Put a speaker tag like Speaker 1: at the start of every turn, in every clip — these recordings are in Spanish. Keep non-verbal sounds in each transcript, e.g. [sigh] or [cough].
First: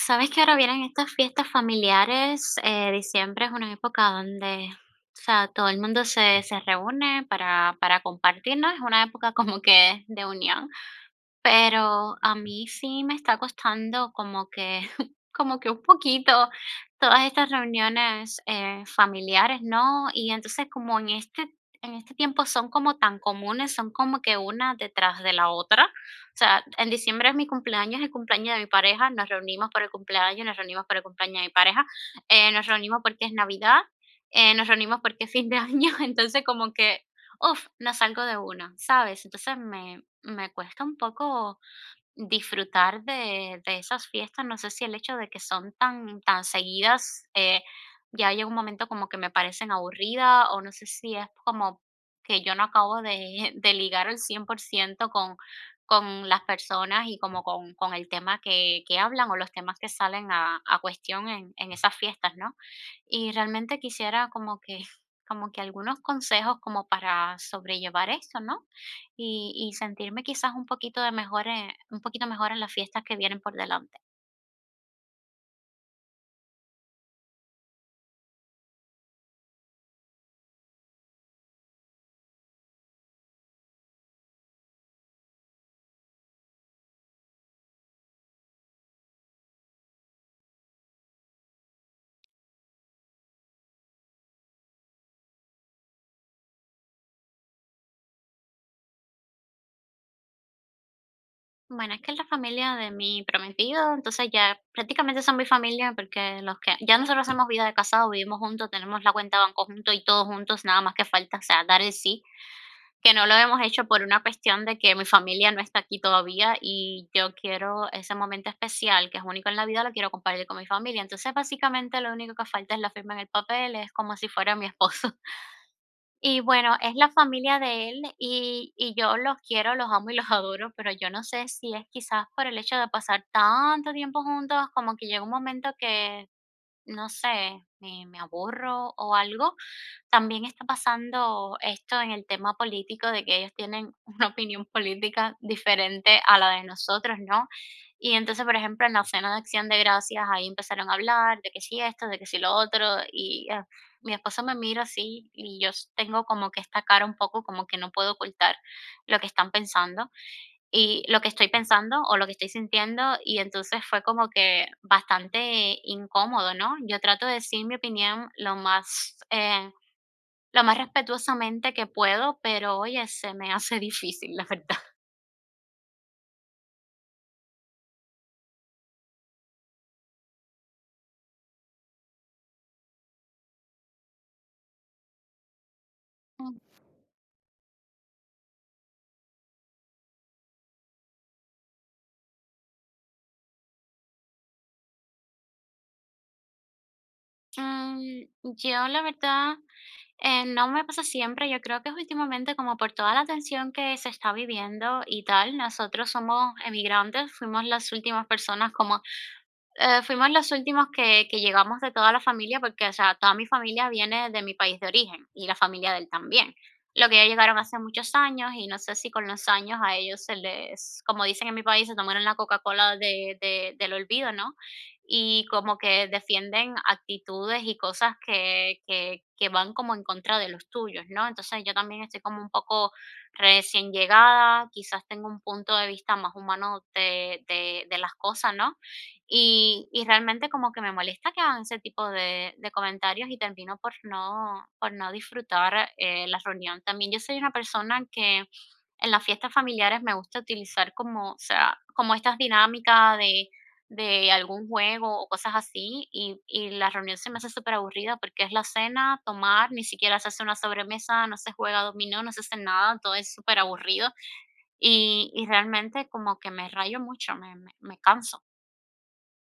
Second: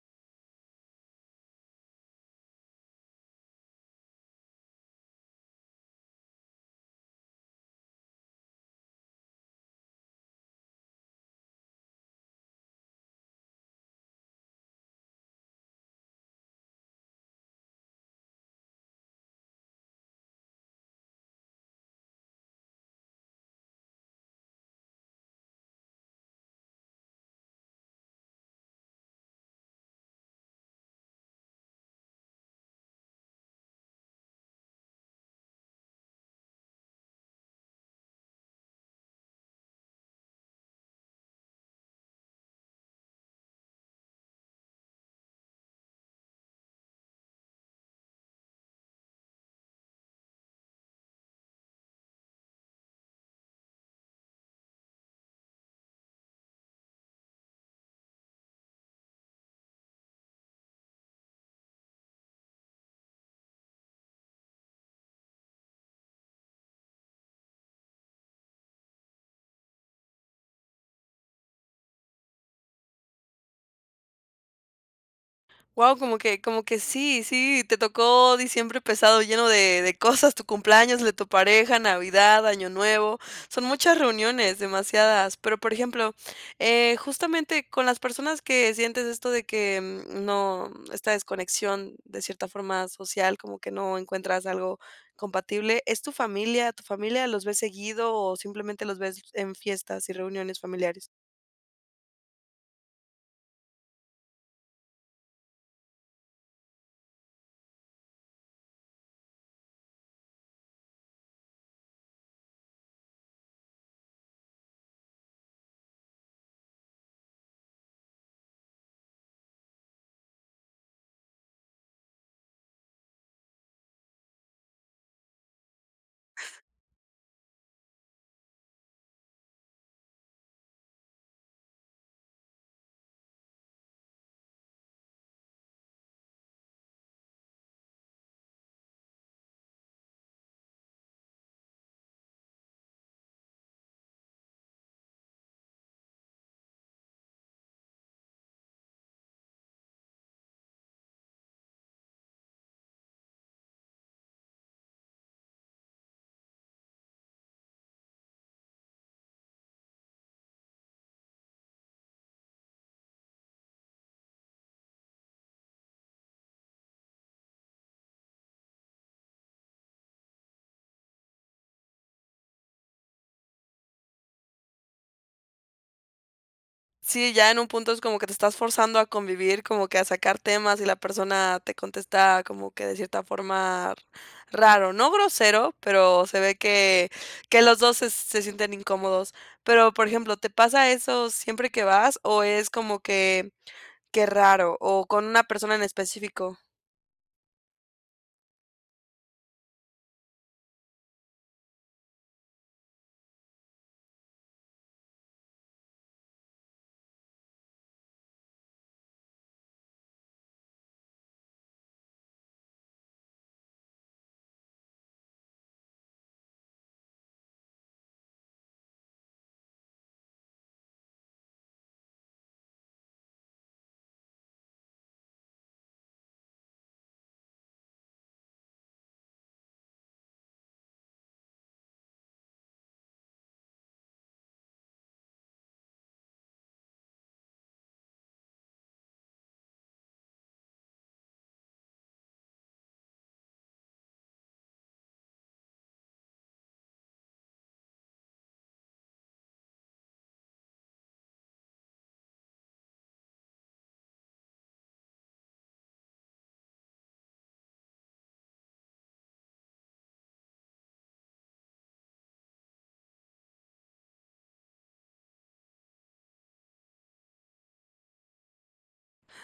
Speaker 1: Sabes que ahora vienen estas fiestas familiares. Diciembre es una época donde, o sea, todo el mundo se reúne para compartir, ¿no? Es una época como que de unión. Pero a mí sí me está costando como que [laughs] como que un poquito todas estas reuniones, familiares, ¿no? Y entonces, como en este tiempo son como tan comunes, son como que una detrás de la otra. O sea, en diciembre es mi cumpleaños, el cumpleaños de mi pareja, nos reunimos por el cumpleaños, nos reunimos por el cumpleaños de mi pareja, nos reunimos porque es Navidad, nos reunimos porque es fin de año, [laughs] entonces como que, uf, no salgo de una, ¿sabes? Entonces me cuesta un poco disfrutar de esas fiestas. No sé si el hecho de que son tan, tan seguidas ya llega un momento como que me parecen aburridas o no sé si es como que yo no acabo de, [laughs] de ligar al 100% con las personas y como con el tema que hablan o los temas que salen a cuestión en esas fiestas, ¿no? Y realmente quisiera como que, [laughs] como que algunos consejos como para sobrellevar esto, ¿no? Y sentirme quizás un poquito de mejor, un poquito mejor en las fiestas que vienen por delante.
Speaker 2: Wow, como que sí, sí, te tocó diciembre pesado, lleno de cosas: tu cumpleaños, el de tu pareja, Navidad, Año Nuevo, son muchas reuniones, demasiadas. Pero, por ejemplo, justamente con las personas que sientes esto de que, no, esta desconexión de cierta forma social, como que no encuentras algo compatible, ¿es tu familia? ¿Tu familia los ves seguido o simplemente los ves en fiestas y reuniones familiares?
Speaker 1: Bueno, es que es la familia de mi prometido, entonces ya prácticamente son mi familia porque los que ya nosotros hacemos vida de casado, vivimos juntos, tenemos la cuenta de banco juntos y todos juntos, nada más que falta, o sea, dar el sí, que no lo hemos hecho por una cuestión de que mi familia no está aquí todavía y yo quiero ese momento especial que es único en la vida, lo quiero compartir con mi familia. Entonces, básicamente lo único que falta es la firma en el papel, es como si fuera mi esposo. Y bueno, es la familia de él y yo los quiero, los amo y los [laughs] adoro, pero yo no sé si es quizás por el hecho de pasar tanto tiempo juntos, como que llega un momento que, no sé, me aburro o algo, también está pasando esto en el tema político, de que ellos tienen [laughs] una opinión política diferente a la de nosotros, ¿no? Y entonces, por ejemplo, en la cena de Acción de Gracias, ahí empezaron a hablar de que sí esto, de que sí lo otro, y mi esposo me mira así y yo tengo como que esta cara un poco como que no puedo ocultar lo que están pensando y lo que estoy pensando o lo que estoy sintiendo, y entonces fue como que bastante incómodo, ¿no? Yo trato de decir mi opinión lo más respetuosamente que puedo, pero oye, se me hace difícil, la verdad.
Speaker 2: Sí, ya en un punto es como que te estás forzando a convivir, como que a sacar temas y la persona te contesta como que de cierta forma raro, no grosero, pero se
Speaker 1: Mm,
Speaker 2: ve que los dos se, se sienten incómodos. Pero, por ejemplo, ¿te pasa eso siempre que vas o es como que raro o con una persona en específico?
Speaker 1: mm, yo, la verdad, no me pasa siempre. Yo creo que es últimamente, como por toda la tensión que se está viviendo y tal, nosotros somos emigrantes, fuimos las últimas personas como fuimos los últimos que llegamos de toda la familia, porque, o sea, toda mi familia viene de mi país de origen y la familia de él también. Lo que ellos llegaron hace muchos años y no sé si con los años a ellos se les, como dicen en mi país, se tomaron la Coca-Cola de del olvido, ¿no? Y como que defienden actitudes y cosas que van como en contra de los tuyos, ¿no? Entonces, yo también estoy como un poco recién llegada, quizás tengo un punto de vista más humano de las cosas, ¿no? Y realmente como que me molesta que hagan ese tipo de comentarios y termino por no disfrutar, la reunión. También yo soy una persona que en las fiestas familiares me gusta utilizar como, o sea, como estas dinámicas de algún juego o cosas así, y la reunión se me hace superaburrida porque es la cena, tomar, ni siquiera se hace una sobremesa, no se juega dominó, no se hace nada, todo es súper aburrido y realmente como que me rayo mucho, me canso.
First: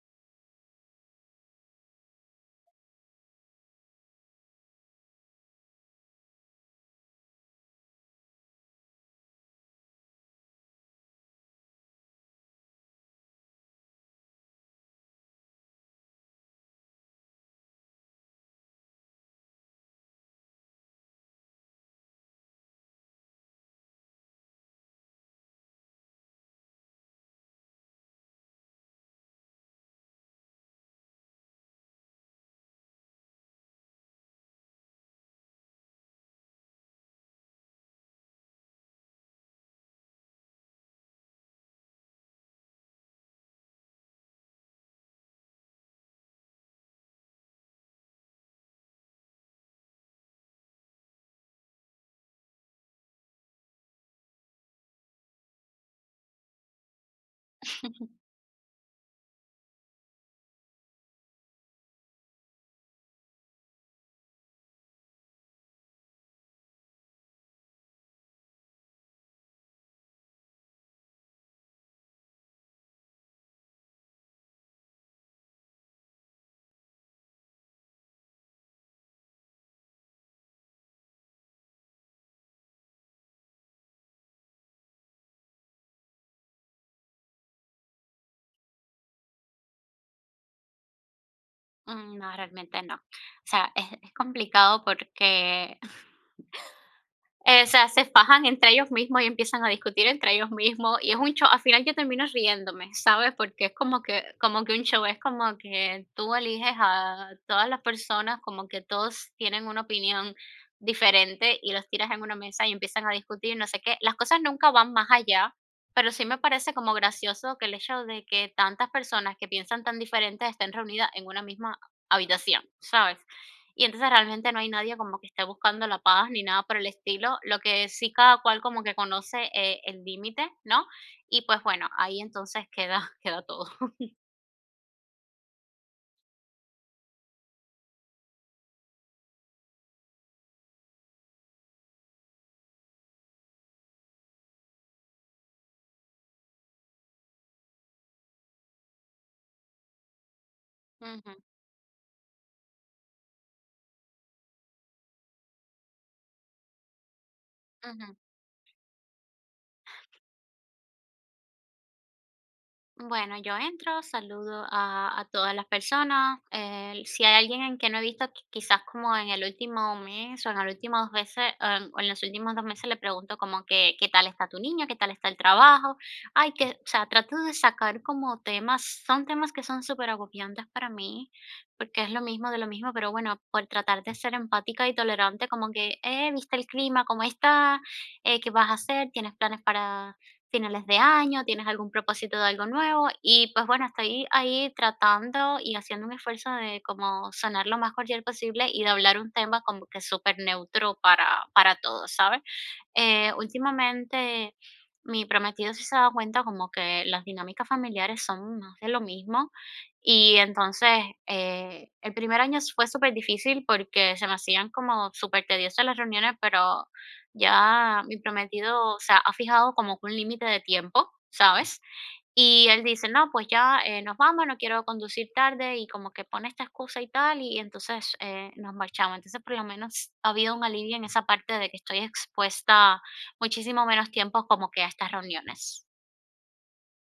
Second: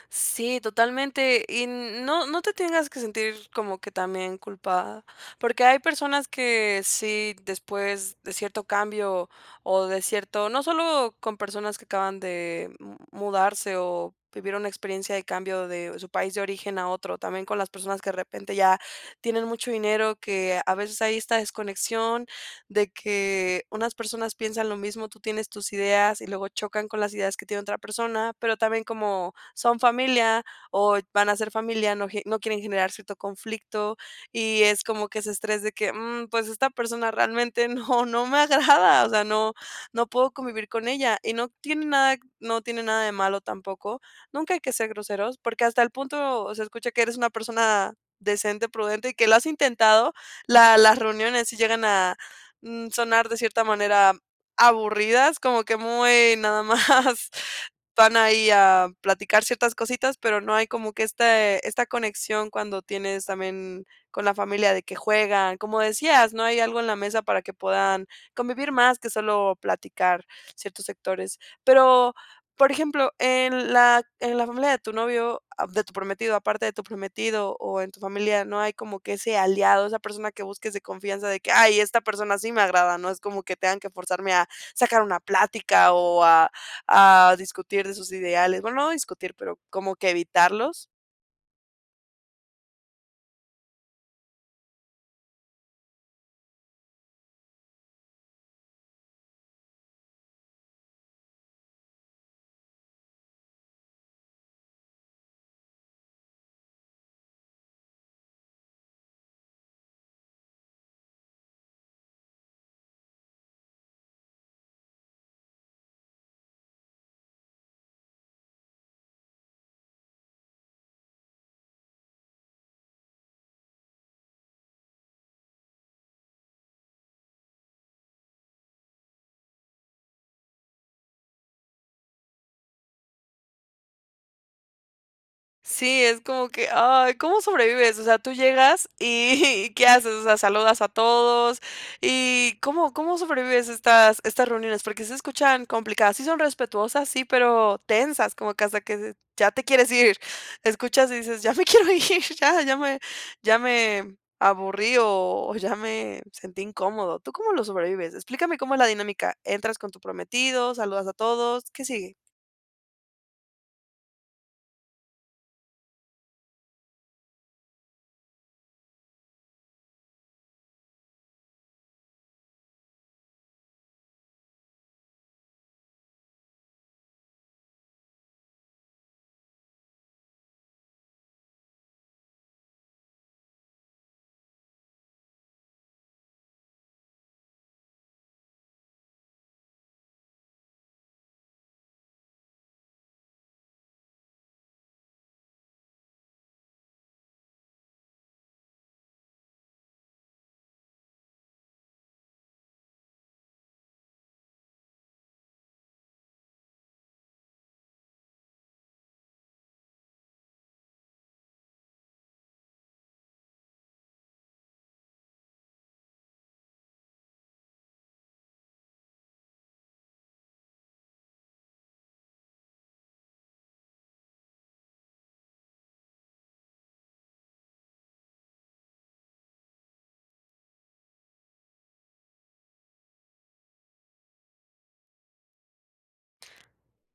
Speaker 2: Sí, totalmente. Y no, no te tengas que sentir como que también culpada, porque hay personas que sí, después de cierto cambio o de cierto, no solo con personas que acaban de mudarse o vivir una experiencia de cambio de su país de origen a otro, también con las personas que de repente ya tienen mucho dinero, que a veces hay esta desconexión de que unas personas piensan lo mismo, tú tienes tus ideas y luego chocan con las ideas que tiene otra persona, pero también como son familia o van a ser familia, no, no quieren generar cierto conflicto y es como que ese estrés de que: "Mm, pues esta persona realmente [laughs] no, no me agrada, o sea, no, no puedo convivir con ella" y no tiene nada, no tiene nada de malo tampoco. Nunca hay que ser groseros porque hasta el punto se escucha que eres una persona decente, prudente y que lo has intentado. Las reuniones si llegan a, sonar de cierta manera aburridas, como que muy nada más [laughs] van ahí a platicar ciertas cositas, pero no hay como que este esta conexión cuando tienes también con la familia de que juegan, como decías, no hay algo en la mesa para que puedan convivir más que solo platicar ciertos sectores. Pero por ejemplo, en la familia de tu novio, ah, de tu prometido, aparte de tu prometido o en tu familia, ¿no hay como que ese aliado, esa persona que busques de confianza de que: "Ay, esta persona sí me agrada"? No es como que tengan que forzarme a sacar una plática o a discutir de sus ideales. Bueno, no discutir, pero como que evitarlos.
Speaker 1: Mm, no, realmente no. O sea, es complicado porque [laughs] o sea, se fajan entre ellos mismos y empiezan a discutir entre ellos mismos y es un show, al final yo termino riéndome, ¿sabes? Porque es como que un show, es como que tú eliges a todas las personas, como que todos tienen una opinión diferente y los tiras en una mesa y empiezan a discutir, no sé qué. Las cosas nunca van más allá, pero sí me parece como gracioso que el hecho de que tantas personas que piensan tan diferentes estén reunidas en una misma habitación, ¿sabes? Y entonces realmente no hay nadie como que esté buscando la paz ni nada por el estilo, lo que sí cada cual como que conoce, el límite, ¿no? Y pues bueno, ahí entonces queda [laughs] queda todo.
Speaker 2: Sí, es como que, ay, ¿cómo sobrevives? O sea, tú llegas y [laughs] ¿qué haces? O sea, saludas a todos y ¿cómo, cómo sobrevives estas, estas reuniones? Porque se escuchan complicadas, sí son respetuosas, sí, pero tensas, como que hasta que ya te quieres ir, escuchas y
Speaker 1: Ujú,
Speaker 2: dices, ya me quiero ir, [laughs] ya, ya me aburrí o ya me sentí incómodo. ¿Tú cómo lo sobrevives?
Speaker 1: ujú.
Speaker 2: Explícame cómo es la dinámica. ¿Entras con tu prometido, saludas a todos? ¿Qué sigue?
Speaker 1: Bueno, yo entro, saludo a todas las personas. Si hay alguien en que no he visto, quizás como en el último mes o en, el último dos veces, o en los últimos dos meses le pregunto como que qué tal está tu niño, qué tal está el trabajo. Ay, que, o sea, trato de sacar como temas, son temas que son súper agobiantes para mí, porque es lo mismo de lo mismo, pero bueno, por tratar de ser empática y tolerante, como que, ¿viste el clima? ¿Cómo está? ¿Qué vas a hacer? ¿Tienes planes para finales de año, tienes algún propósito de algo nuevo y pues bueno, estoy ahí tratando y haciendo un esfuerzo de como sonar lo más cordial posible y de hablar un tema como que súper neutro para todos, ¿sabes? Últimamente mi prometido sí se ha dado cuenta como que las dinámicas familiares son más de lo mismo y entonces el primer año fue súper difícil porque se me hacían como súper tediosas las reuniones, pero ya mi prometido, o sea, ha fijado como que un límite de tiempo, ¿sabes? Y él dice, no, pues ya nos vamos, no quiero conducir tarde y como que pone esta excusa y tal, y entonces nos marchamos. Entonces por lo menos ha habido un alivio en esa parte de que estoy expuesta muchísimo menos tiempo como que a estas reuniones.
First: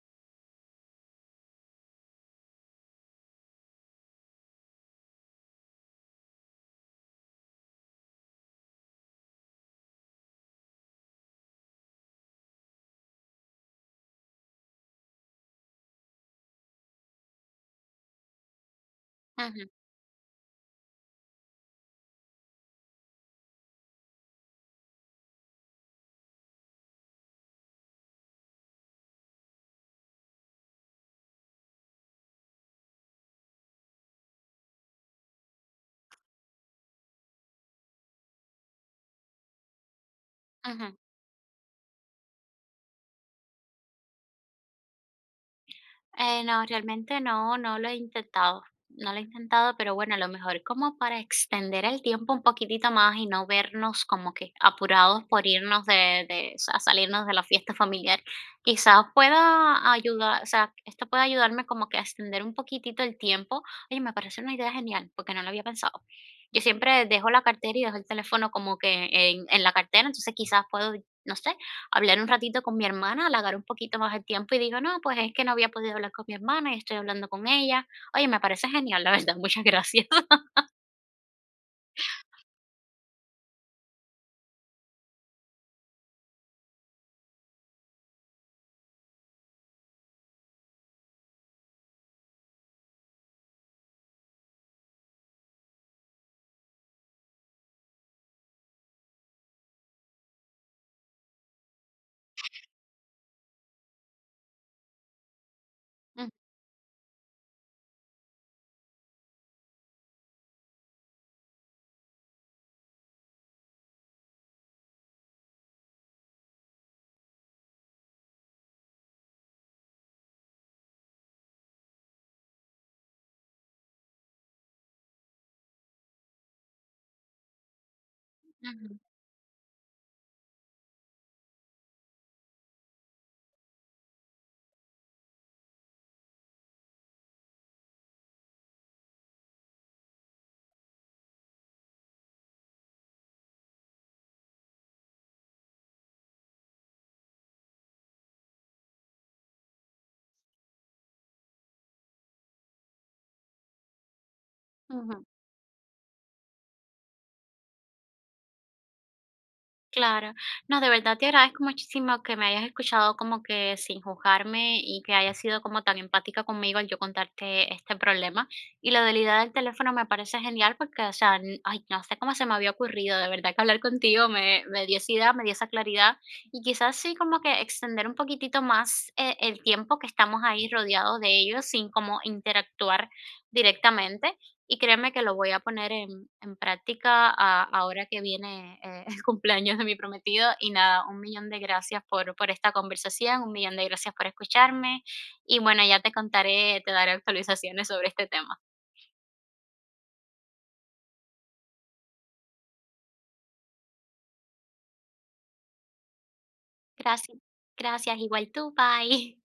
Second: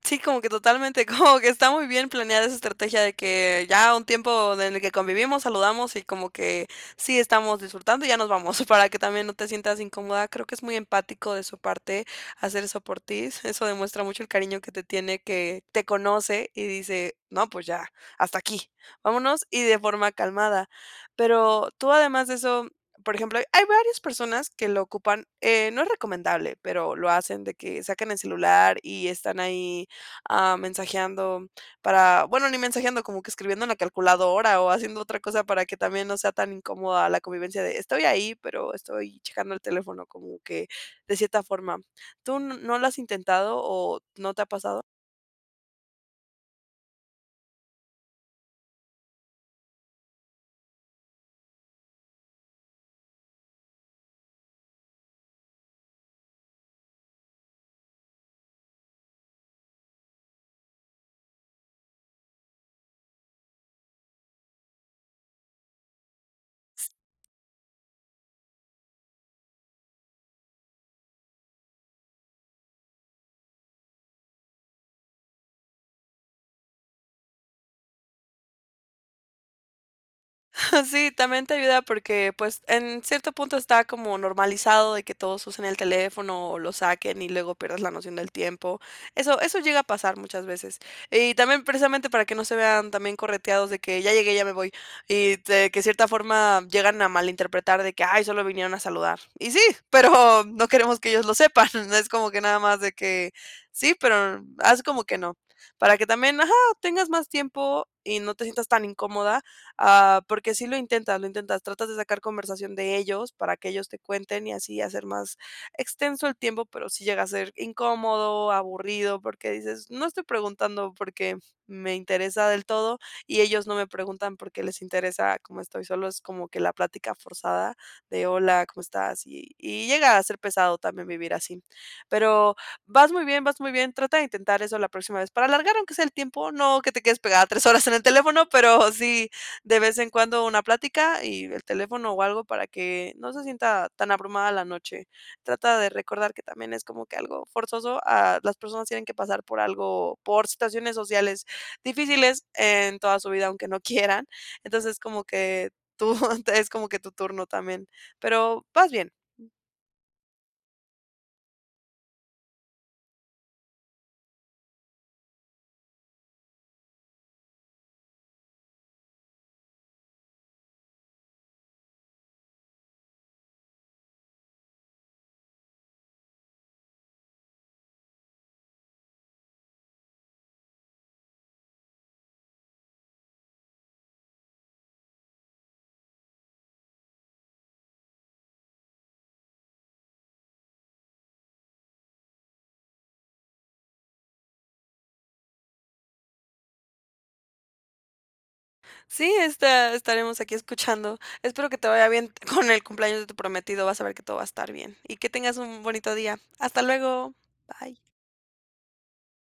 Speaker 2: Sí, como que totalmente, [laughs] como que está muy bien planeada esa estrategia de que ya un tiempo en el que convivimos, saludamos y como que sí estamos disfrutando y ya nos vamos, [laughs] para que también no te sientas incómoda. Creo que es muy empático de su parte hacer eso por ti. [laughs] Eso demuestra mucho el cariño que te tiene, que te conoce y dice, no, pues ya, hasta aquí, vámonos y
Speaker 1: Ujú,
Speaker 2: de forma calmada. Pero tú además de eso... Por ejemplo, hay varias personas que lo ocupan, no es recomendable, pero lo hacen de que sacan el celular y están ahí ah, mensajeando para, bueno, ni mensajeando, como que escribiendo en la calculadora o haciendo otra cosa para que también no sea tan incómoda la convivencia de estoy ahí, pero estoy checando el teléfono, como que
Speaker 1: ujú.
Speaker 2: de cierta forma. ¿Tú no lo has intentado o no te ha pasado?
Speaker 1: No, realmente no, no lo he intentado. No lo he intentado, pero bueno, a lo mejor como para extender el tiempo un poquitito más y no vernos como que apurados por irnos de, o sea, salirnos de la fiesta familiar, quizás pueda ayudar, o sea, esto puede ayudarme como que a extender un poquitito el tiempo. Oye, me parece una idea genial, porque no lo había pensado. Yo siempre dejo la cartera y dejo el teléfono como que en la cartera, entonces quizás puedo, no sé, hablar un ratito con mi hermana, alargar un poquito más el tiempo y digo, no, pues es que no había podido hablar con mi hermana y estoy hablando con ella. Oye, me parece genial, la verdad, muchas gracias.
Speaker 2: [laughs] Sí, también te ayuda porque, pues, en cierto punto está como normalizado de que todos usen el teléfono o lo saquen y luego pierdas la noción del tiempo. Eso llega a pasar muchas veces. Y también precisamente para que no se vean también correteados de que ya llegué, ya me voy. Y de que cierta forma llegan a malinterpretar de que: "Ay, solo vinieron a saludar". Y sí, [laughs] pero no queremos que ellos lo sepan. [laughs] Es como que nada más de que sí, pero haz como que no. Para que
Speaker 1: [laughs] Ujú,
Speaker 2: también, ajá, tengas más tiempo y no te sientas tan incómoda. Ah, porque sí lo intentas, tratas de sacar conversación de ellos para que ellos te cuenten y así hacer más extenso el tiempo, pero sí llega a ser incómodo, aburrido, porque dices, no estoy preguntando porque me interesa del todo y ellos no me preguntan porque les interesa cómo estoy, solo es como que la plática forzada de hola, ¿cómo
Speaker 1: ujú,
Speaker 2: estás? Y llega a ser pesado también vivir así. Pero vas muy bien, trata de intentar eso la próxima vez para alargar aunque sea el tiempo, no que te quedes pegada 3 horas en el teléfono, pero sí de vez en cuando una plática y el teléfono o algo para que no se sienta tan abrumada la noche. Trata de recordar que también es como que algo forzoso, ah, las personas tienen que pasar por algo, por situaciones sociales difíciles en toda su vida, aunque no quieran. Entonces, como
Speaker 1: ujú.
Speaker 2: que tú [laughs] es como que tu turno también, pero vas bien.
Speaker 1: Claro. No, de verdad te agradezco muchísimo que me hayas escuchado como que sin juzgarme y que hayas sido como tan empática conmigo al yo contarte este problema. Y lo de la idea del teléfono me parece genial porque, o sea, ay, no sé cómo se me había ocurrido, de verdad que hablar contigo me, me dio esa idea, me dio esa claridad. Y quizás sí como que extender un poquitito más el tiempo que estamos ahí rodeados de ellos sin como interactuar directamente. Y créeme que lo voy a poner en práctica ahora que viene [laughs] el cumpleaños de mi prometido. Y nada, un millón de gracias por esta conversación, un millón de gracias por escucharme. Y bueno, ya te contaré, te daré actualizaciones sobre este tema.
Speaker 2: Sí, esta estaremos aquí escuchando. Espero que te vaya bien [laughs] con el cumpleaños de tu prometido, vas a ver que todo va a estar bien y que tengas un bonito día. Hasta luego.
Speaker 1: Gracias,
Speaker 2: Bye.
Speaker 1: gracias, igual tú, bye.